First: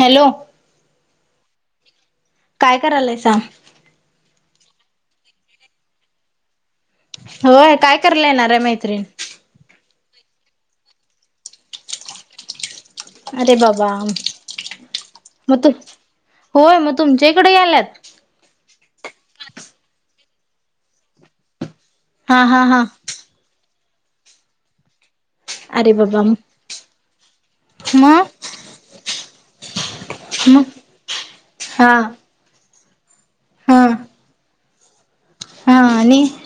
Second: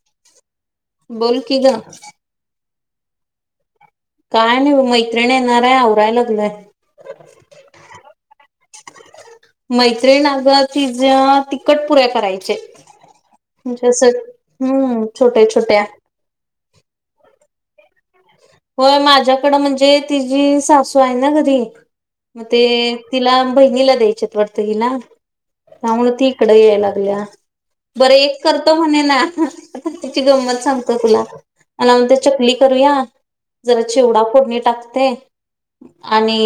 Hello? बोल कि ग. काय करायलयसा? काय नाही ओ, मैत्रिणी येणार य आवराय लागलय. होय काय करलंय येणार ये मैत्रीण? मैत्रीण अग तिज तिखट पुऱ्या करायचेय. अरे म्हणजे बाबा अस हम्म, छोटे, मग तू छोटे. होय मग तुमच्याकडे याल्यात? होय माझ्याकडं म्हणजे तिझी सासू आहे ना घरी हा म हा ते हा तिला बहिणीला द्यायच्यात वाटत तिला अरे त्यामुळे बाबा ती इकडे याय लागलीया, बरं मग एक करतो म्हणेना. आ तिची मग गंमत सांगत तुला आता हा मला म्हणते चकली करूया जरा हा चिवडा फोडणी टाकते आणि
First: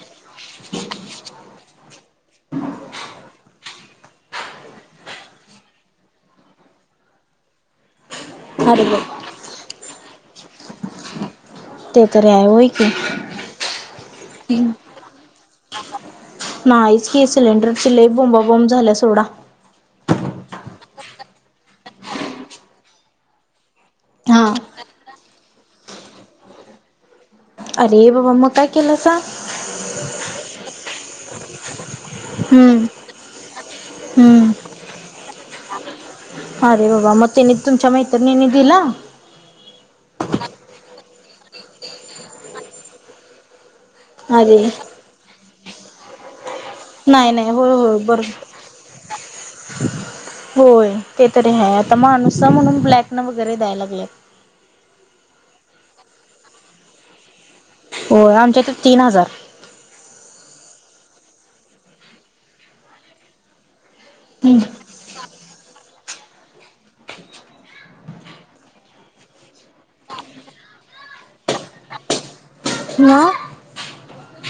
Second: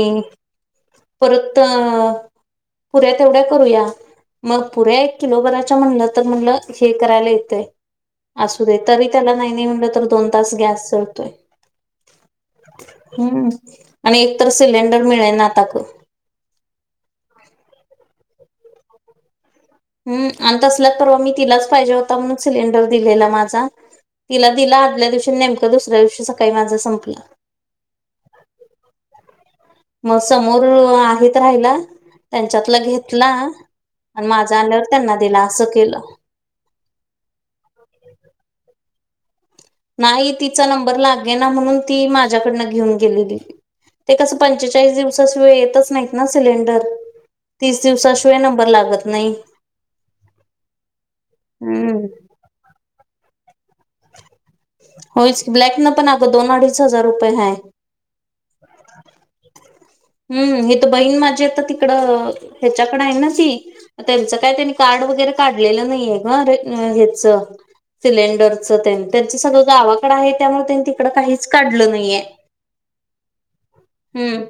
परत पुऱ्या तेवढ्या करूया. मग पुऱ्या एक किलो भरायच म्हणलं तर म्हणलं हे करायला येतय असू दे अरे तरी बाबा त्याला नाही, नाही, म्हणलं तर दोन तास गॅस जढतोय. ते तरी आहे होय की हम्म, आणि एकतर सिलेंडर मिळेना आता ग. नाहीच की सिलेंडरची लयी बोंबा, बॉंब झाल्या सोडा. हम्म आणि तसलाच परवा मी तिलाच पाहिजे होता म्हणून सिलेंडर दिलेला माझा हा तिला दिला आदल्या दिवशी नेमक दुसऱ्या दिवशी सकाळी माझा संपला. अरे बाबा मग काय केलासा? मग समोर आहेत राहिला त्यांच्यातला हम्म घेतला आणि हम्म माझ ल्यावर त्यांना दिला अस केलं. अरे बाबा म तिनी तुमच्या मैत्रिणीनि दिला? नाही तिचा नंबर लागेना म्हणून ती माझ्याकडनं घेऊन गेलेली. ते कस अरे पंचेचाळीस दिवसा शिवाय येतच नाहीत ना सिलेंडर. नाही नाही होय तीस होय दिवसा बर शिवाय नंबर लागत नाही. होय. ते तरी आहे आता हम्म माणूस म्हणून ब्लॅक न वगैरे द्यायला लागले. होच ब्लक न पण अगं दोन, अडीच हजार रुपये हाय. हो आमच्या कडे तीन हजार. हम्म, हे तर बहीण माझी आता तिकडं ह्याच्याकडें आहे ना ती त्यांचं काय त्यांनी कार्ड वगैरे काढलेलं नाहीये ग ह्याच सिलेंडरच त्यांनी त्यांच सगळं गावाकडे आहे त्यामुळे त्यांनी तिकड काहीच काढलं नाहीये. म.. हम्म,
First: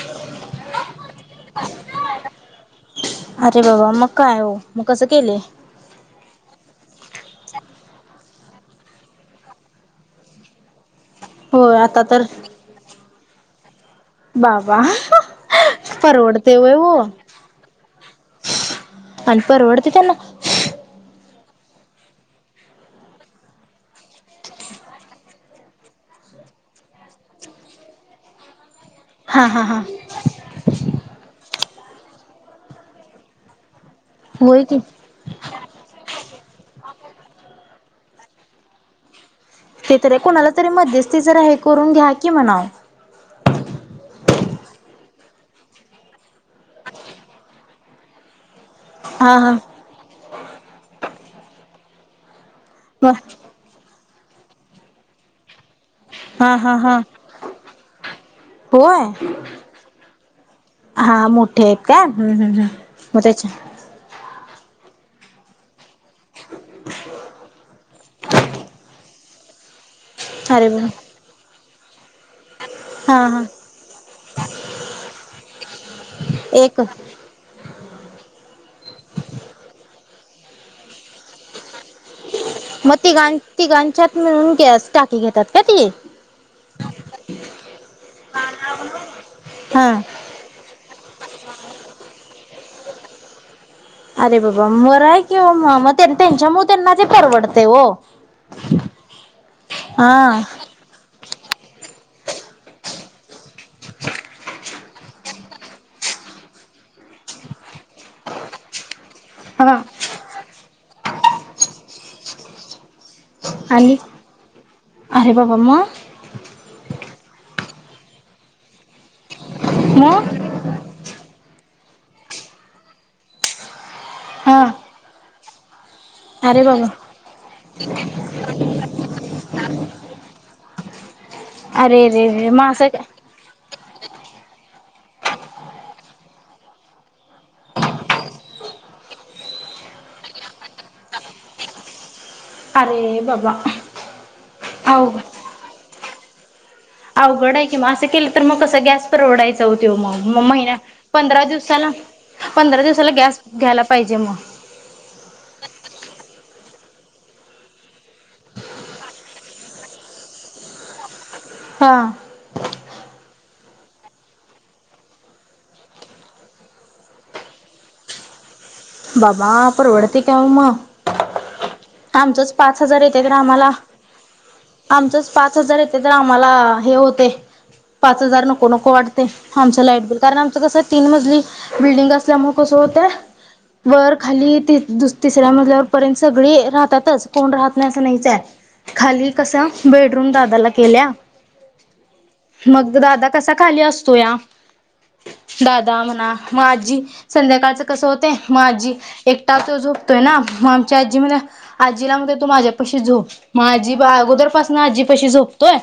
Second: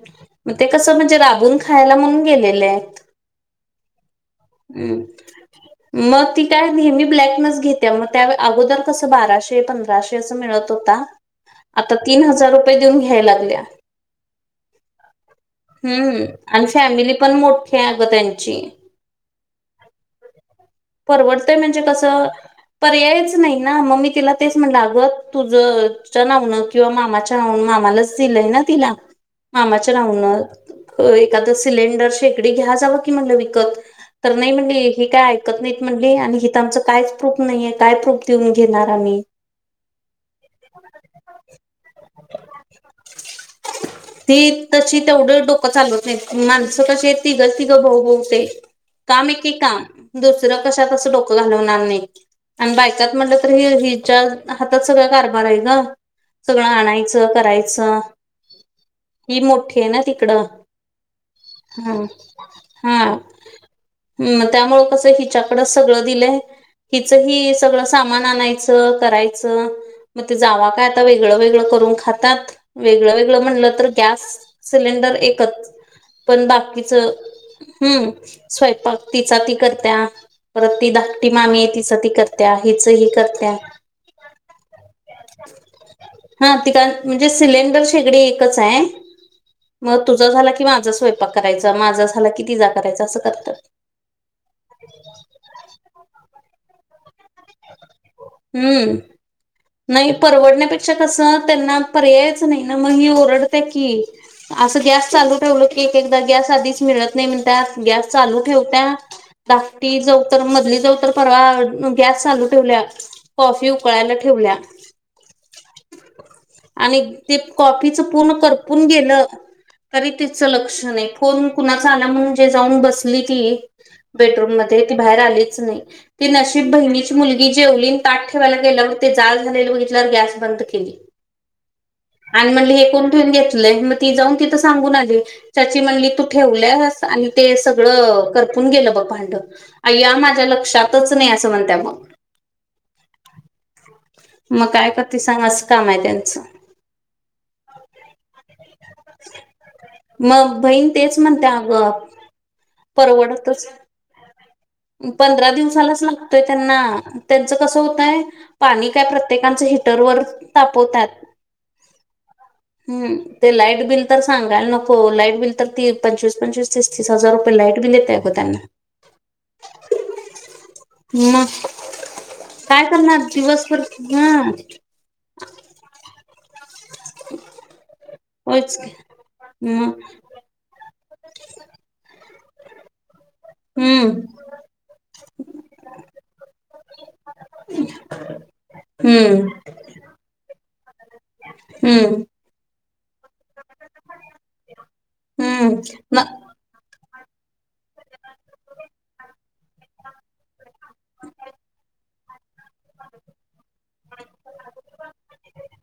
मग ते कस म्हणजे राबून खायला म्हणून गेलेले आहेत. अरे बाबा मग काय हो मग हम्म कसं केलेय. मग ती काय नेहमी ब्लॅकनच घेते मग त्या अगोदर कसं बाराशे, पंधराशे असं मिळत होता. होय आता तर तीन हजार रुपये देऊन घ्याय लागलीया. बाबा.. हम्म, परवडते अन वय हो फॅमिली पण मोठी आहे अग त्यांची. अन परवडते त्यांना? परवडते म्हणजे कस पर्यायच नाहीना ममी तिला तेच म्हणल अग तुझ, तुझ नाव किंवा मामाच्या मामालाच दिलय ना तिला हा हा हा मामाच्या नावन एखादं सिलेंडर शेकडी घ्या जावं की म्हणलं विकत तर नाही होय की म्हणे हे काय आयकत नाहीत म्हणले आणि हित आमच कायच प्रूफ नाहीये काय प्रूफ देऊन घेणार आम्ही ते तरी कोणाला तरी मध्यस्थी, जरा हे करून घ्या कि म्हणाव. ती तशी तेवढं डोकं चालवत नाहीत माणसं कशी तिघच तिघं भाऊ, भाऊच आहे. काम हा एके हा काम दुसरं कशात असं डोकं घालवणार नाई. आणि बर बायकात मनल तर हे हिच्याच हातात सगळ कारभार आहे ग हा सगळं हा हा आणायचं करायचं होय ही मोठी आहे ना तिकडं. हा मोठे आहेत का ह हम्म हम्म् मग तेच्या हम् त्यामुळ कसं हिच्याकडं सगळं दिलंय हिचं ही सगळं सामान आणायचं करायचं. म ते अरे जाव वा काय आता वेगळं वेगळं करून खातात, वेगळं हा हा वेगळं म्हणलं तर गॅस सिलेंडर एकच. पण एक बाकीच हम्म स्वयंपाक तिचा ती करत्या, परत ती धाकटी मामी आहे तिचा ती करत मग तीघा तीघाच्यात मिळून गॅस टाकी घेतात का ती हा तिघा म्हणजे सिलेंडर शेगडी एकच हाय हा. मग तु तुझं झाला की माझा स्वयपाक करायचं, माझा झाला कि तिझा करायच, असं करतात. अरे बाबा बरं हाय कि वो म म तेच्या ते च्यामूळ त्यांना ते परवडतयं वो. हम्म नाही हा. परवडन्या पे कस त्यांना पर्यायचं नाही ना म हि ओरडत्या की असं गॅस चालू ठेवलं की एक एकदा गॅस आधीच मिळत नाही म्हणत्यात गॅस चालू ठेवत्या हा. धाकटी जाऊ तर मधली जाऊ तर परवा गॅस चालू ठेवल्या कॉफी आणि उकळायला ठेवल्या. अरे बाबा मग? आणि ते कॉपीच पूर्ण करपून गेलं तरी मग त्याचं लक्ष नाही. फोण कुणाचा आला म्हणून जे जाऊन बसली ती बेडरूम हा. मध्ये ती बाहेर आलीच नाही. ती अरे नशीब बाबा. बहिणीची मुलगी जेवली ताठ ठेवायला गेला मग ते जाळ झालेले बघितल्यावर गॅस बंद केली. अरे रे रे आणि मग म्हणले असं हे का कोण ठेवून घेतलंय मग ती जाऊन तिथं सांगून आली. चाची म्हणली तू ठेवल्यास आणि ते सगळं करपून गेलं बगं भांडं अय्या माझ्या लक्षातच नाही असं म्हणत्या मग अरे बाबा मग काय अवघड करतीस सांग अस काम हाय त्यांचं अवघड आहे की म असं केलं तर मग कसं गॅस परवडायंचा हो मग म महिना- बहीण तेच पंधरा म्हणत्या अगं दिवसाला पंधरा दिवसाला गॅस परवडतच घ्यायला पाहिजे मग पंधरा दिवसालाच लागतोय त्यांना त्यांचं कसं होतयं पाणी काय प्रत्येकाचं हिटरवर तापवतात. हां हम्म ते लाईट बिल तर सांगायला नको लाईट बिल तर ती पंचवीस पंचवीस तीस तीस हजार रुपये लाईट बिल येतय अग त्यांना. बाबा परवडतय काय व म मग आमचच पाच काय हजार करणार येतय आम्हाला दिवसभर हा आमचच पाच हजार येतय आम्हाला हे होतय पाच हजार नको होयच की नको वाटतय आमचं मग लाईट बिल कारण आमचं कसं तीन मजली बिल्डिंग असल्यामुळ कसं होतय वर हम्म खाली ती दुस तिसऱ्या मजल्यावर पर्यंत सगळी राहतातच कोण राहत नाही असं नाहीच हाय. खाली हम्म कस बेडरूम दादाला केल्या हम्म मग दादा कसा खाली असतोया हम्म दादा न म्हणा म आजी संध्याकाळचं कसं होतय मग आजी एकटा तो झोपतोय ना मग आमच्या आजी म्हण आजीला म्हणतोय तू माझ्या पशी झोप म आजी अगोदरपासून आजीपाशी झोपतोय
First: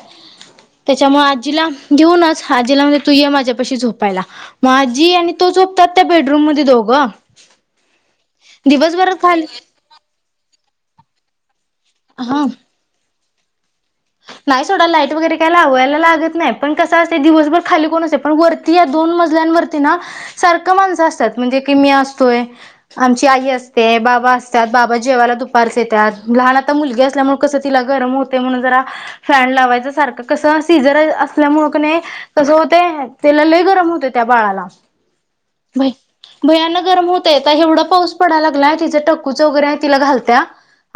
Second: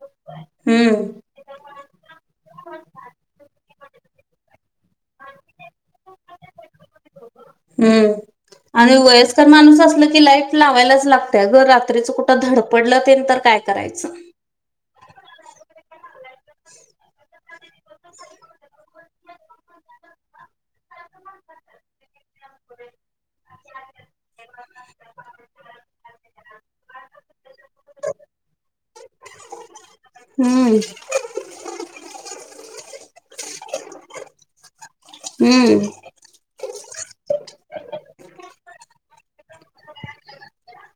हम्म त्याच्यामुळ आजीला घेऊनच आजीला म्हणतोय तू ये माझ्यापाशी झोपायला. म आजी आणि तो झोपतात त्या बेडरूम मध्ये दोघं. हूम्म आणि दिवसभरात खाली वयस्कर माणूस असल की, लाईट लावायलाच लागत्या ग रा- त्रिच कुठ हा धडपडलं तेन तर काय करायचं? नाही सोडा, लाईट वगैरे काय लावायला लागत नाही, पण कस असतय दिवसभर खाली कोण असय, पण वरती या दोन मजल्यांवरती ना सारखं माणसं असत्यात म्हणजे की मी असतोय आमची आई असते, बाबा असत्यात, बाबा जेवायला दुपारच येत्यात, लहान आता मुलगी असल्यामुळ कसं तिला गरम होतंय म्हणून जरा फँन लावायच सारखं? कसं हम्म शिजर अस असल्यामुळे कनी कस होतय, तीला लय गरम होतय त्या बाळाला हम्म भयानक गरम होतय, आता एवढा पाऊस पडाय लागलाय, तिचं टक्कूचं वगैरे हाय तिला घालत्या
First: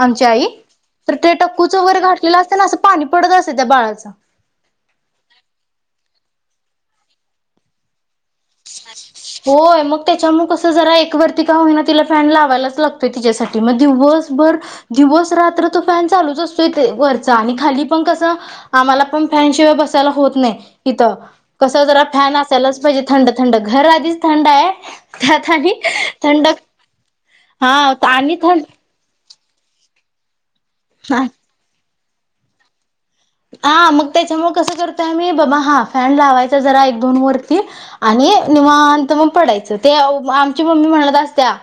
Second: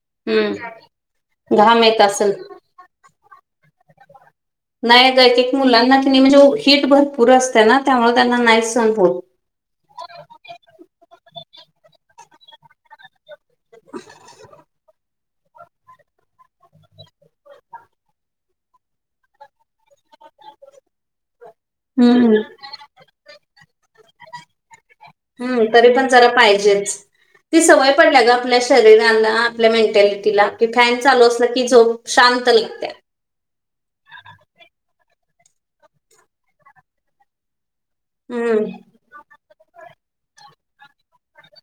आमची आई, हम्म तर ते टक्कूच घाम वगैरे येत असेल. घाटलेलं असतय ना, असं पाणी पडत असतय त्या बाळाचं. नाही अगं, एक एक मुलांना की नाही म्हणजे हिट भरपूर असत्या ना, त्यामुळे त्यांना नाही सहन होत. होय मग, त्याच्यामुळे कसं जरा एक वरती का होईना, तिला फॅन लावायलाच लागतोय तिच्यासाठी. मग दिवसभर, दिवस रात्र तो फॅन चालूच असतोय ते वरचा आणि खाली पण कस आम्हाला पण फॅनशिवाय बसायला होत नाही इथं, कस जरा फॅन हम्म. असायलाच पाहिजे. थंड थंड घर आधीच थंड हाय त्यात हम्म आणि तरी पण जरा थंड पाहिजेच. ती हा सवय पडल्या ग आणि आपल्या श थंड रिराला, आपल्या मेंटॅलिटीला कि, फॅन चालू असल की, झोप शांत लागत्या. हा मग त्याच्यामुळे कसं करतोय आम्ही, बाबा हा फॅन लावायचा जरा एक दोन वरती आणि हम्म निवांत मग पडायचं. ते आमची मम्मी म्हणत असत्या,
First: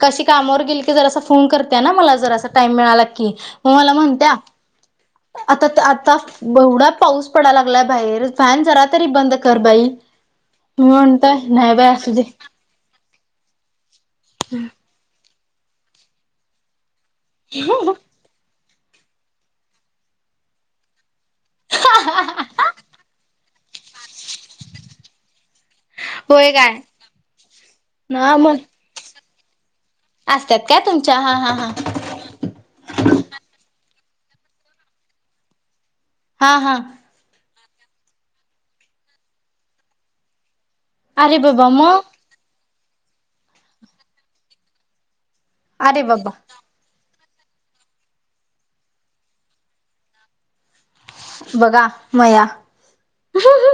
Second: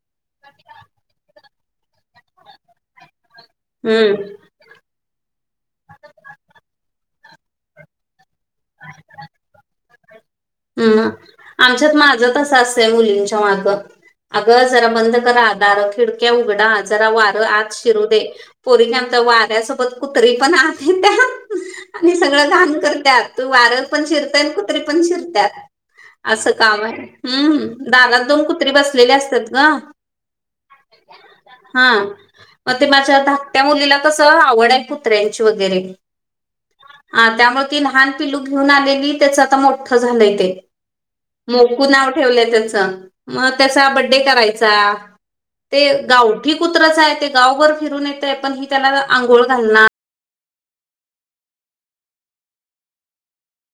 कशी कामावर गेली की, जरा आस फोन करत्या ना मला. जरासा टाईम मिळाला की, मला हम्म. म्हणत्या आता ता आता एवढा पाऊस पडायला लागलाय बाहेर फॅन जरा तरी बंद कर बाई! मी म्हणतोय हम् नाही बाई आमच्यात असू दे माझं तसं असंतय मुलींच्या मा्ग. आगं जरा बंद करा दार, खिडक्या उघडा जरा वारं आत शिरू दे. पोरीने आमच्या वाऱ्यासोबत कुत्री पण आत येत्यात आणि सगळं घाण करत्यात. तू वार पण शिरतय आणि कुत्रि पण शिरत्यात. होय आसं काय काम हाय हूम्म, दारात हा दोन मग कुत्री बसलेली असत्यात ग. असत्यात काय तुमच्या? हा हां हां. म ते माझ्या धाकट्या मुलीला कसं? आवड हाय कुत्र्यांची वगैरे हा हा. आ त्यामुळे ती लहान पिलू घेऊन आलेली, त्याच आता मोठं झालंय ते. अरे बाबा मोकू मग नाव ठेवलंय त्याच, मग त्याचा बड्डे करायचा. ते अरे बाबा गावठी कुत्रच हाय, ते गावघर फिरून येतय, पण ही त्याला आंघोळ घालणार बघा मया [inaudible]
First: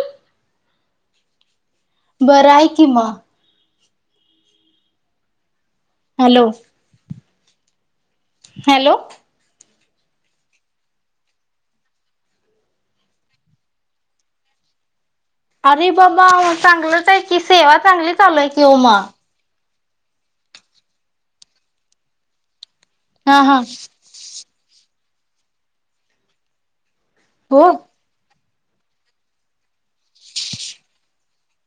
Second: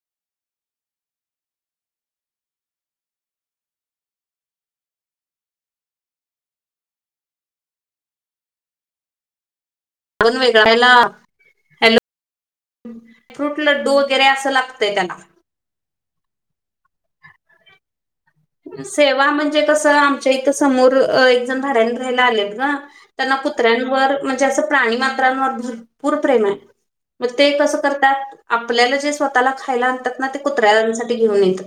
बरं हाय कि म. हॅलो. हॅलो. आवाज वेगळा याला, हॅलो. फ्रूट, लड्डू वगैरे असं लागतंय त्याला. अरे बाबा? चांगलंच हाय की, सेवा चांगली चालू आहे की ओ मग सेवा म्हणजे कसं? आमच्या इथं समोर एकजण भाड्यानी राहायला आलेत ग. त्यांना हा हा कुत्र्यांवर म्हणजे असं प्राणीमात्रांवर भरपूर प्रेम हाय. मग ते हो कसं करतात, आपल्याला जे स्वतःला खायला आणतात ना, ते कुत्र्यासाठी घेऊन येतात.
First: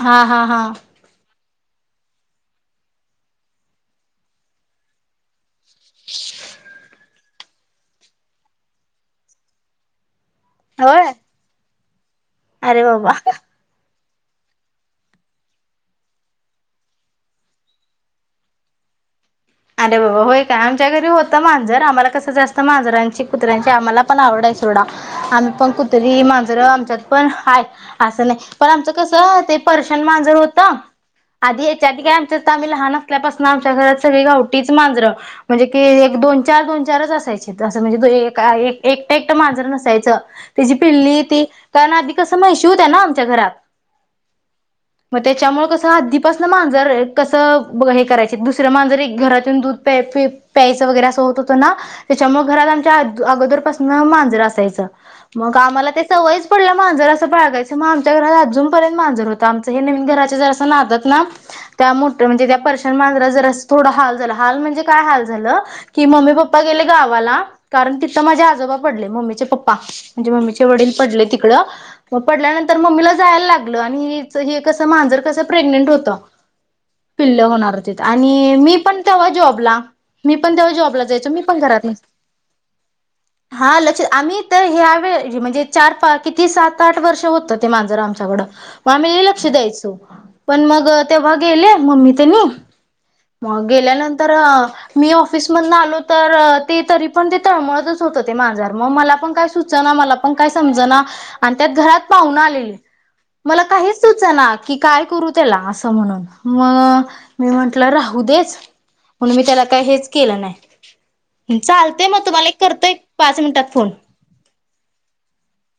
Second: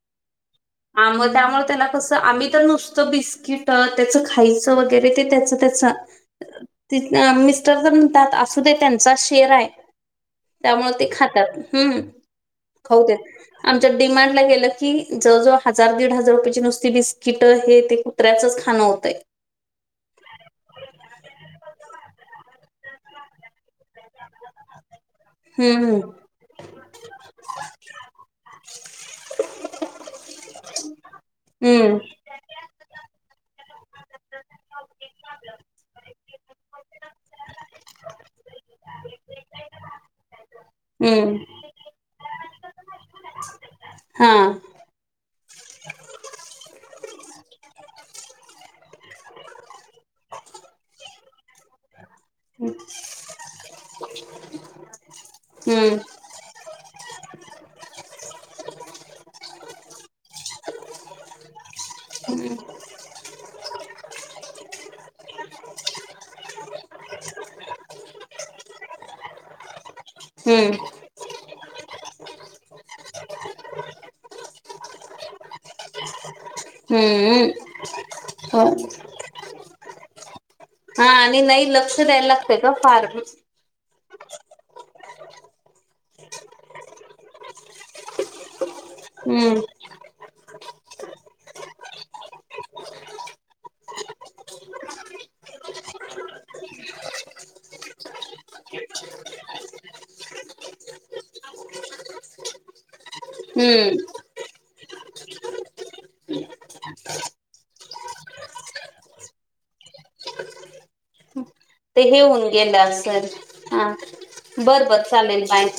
हा हा हा. आ मग त्यामुळे त्याला कस, आम्ही तर नुसतं बिस्किट, त्याच खायचं वगैरे, ते त्याच त्याच, मिस्टर तर म्हणतात, असू दे त्यांचा शेर आहे. त्यामुळे ते होय खातात, हम्म! अरे खाऊ देत. बाबा आमच्या डी मार्ट ला गेलं की, ज जो हजार दीड हजार रुपयाेची नुसती बिस्किट, हे ते नुसत कुत्र्याचच खाणं होतंय. अरे बाबा, होय काय, आमच्या घरी होतं मांजर, आम्हाला कसं जास्त मांजरांची, कुत्र्यांची, आम्हाला पण आवड आहे सोडा, आम्ही पण हम्म कुतरी, मांजरं, आमच्यात पण हाय. असं नाही, पण आमचं कस ते पर्शियन मांजर होतं, आधी, याच्या हम्म आधी काय आम्ही लहान असल्यापासन, आमच्या घरात सगळी गावटीच मांजरं म्हणजे कि एक दोन, चार, दोन, चारच असायचे, असं म्हणजे एकटं एकटं मांजरं नसायचं. तची पिल्ली हम्म ती, कारण आधी कसं म्हैशी होत्या ना आमच्या घरात. हा. मग त्याच्यामुळे कसं आधीपासन मांजर, कसं हे करायचीत, दुसरं मांजर एक घर दूध प्या प्यायचं वगैरे, असं होत होतं ना त्याच्यामुळे घरात आमच्या अगोदर पासन मांजरं असायचं, मग आम्हाला हम्म ते सवय पडल्या मांजर असं बाळगायचं, मग आमच्या घरात अजूनपर्यंत मांजर होतं, आमचं हे नवीन घराच्या जरासं नादात ना [unintelligible] [inaudible] त्या मोठ म्हणजे त्या पर्शन मांजरा जर थोडं हाल झालं, हाल म्हणजे काय हाल झालं, कि मम्मी पप्पा प्पा गेले गावाला, कारण तिथं माझे आजोबा पडले, मम्मीचे पप्पा. म्हणजे मम्मीचे हम्म वडील पडले तिकडं मग पडल्यानंतर मम्मीला जायला लागलं, आणि हे कसं मांजर कसं प्रेग्नेंट होतं पिल्ल हम्म होणार होतीत, आणि हो. मी पण तेव्हा जॉबला, मी पण तेव्हा जॉबला हा, जायचो आणि मी पण नाही घरात लक्ष नस द्यायला लागतय ग फार हा, लक्ष, आम्ही तर ह्या व म्हणजे चार पा किती सात, आठ वर्ष होतं, ते मांजरं आमच्याकडं आम्ही लई लक्ष हम्म द्यायचो, पण मग तेव्हा गेले, मम्मी तेंनी गेल्यानंतर अ मी ऑफिसमधन आलो तर, ते तरी पण ते, तळमळतच होतं ते मांजर. मग मला पण काय सुचना मला पण काय समजना, आणि त्यात घरात पाहून आलेलीत. मला काहीच हम्म सुचना, की काय करू त्याला, असं म्हणून, म मी म्हंटलं राहूदेच, म्हणून मी त्याला काही हेच केलं नाही. ते चालतय म, हे होऊन तुम्हाला एक करतो, एक पाच मिनिटात फोन. बरं बर, चालेल, बाय.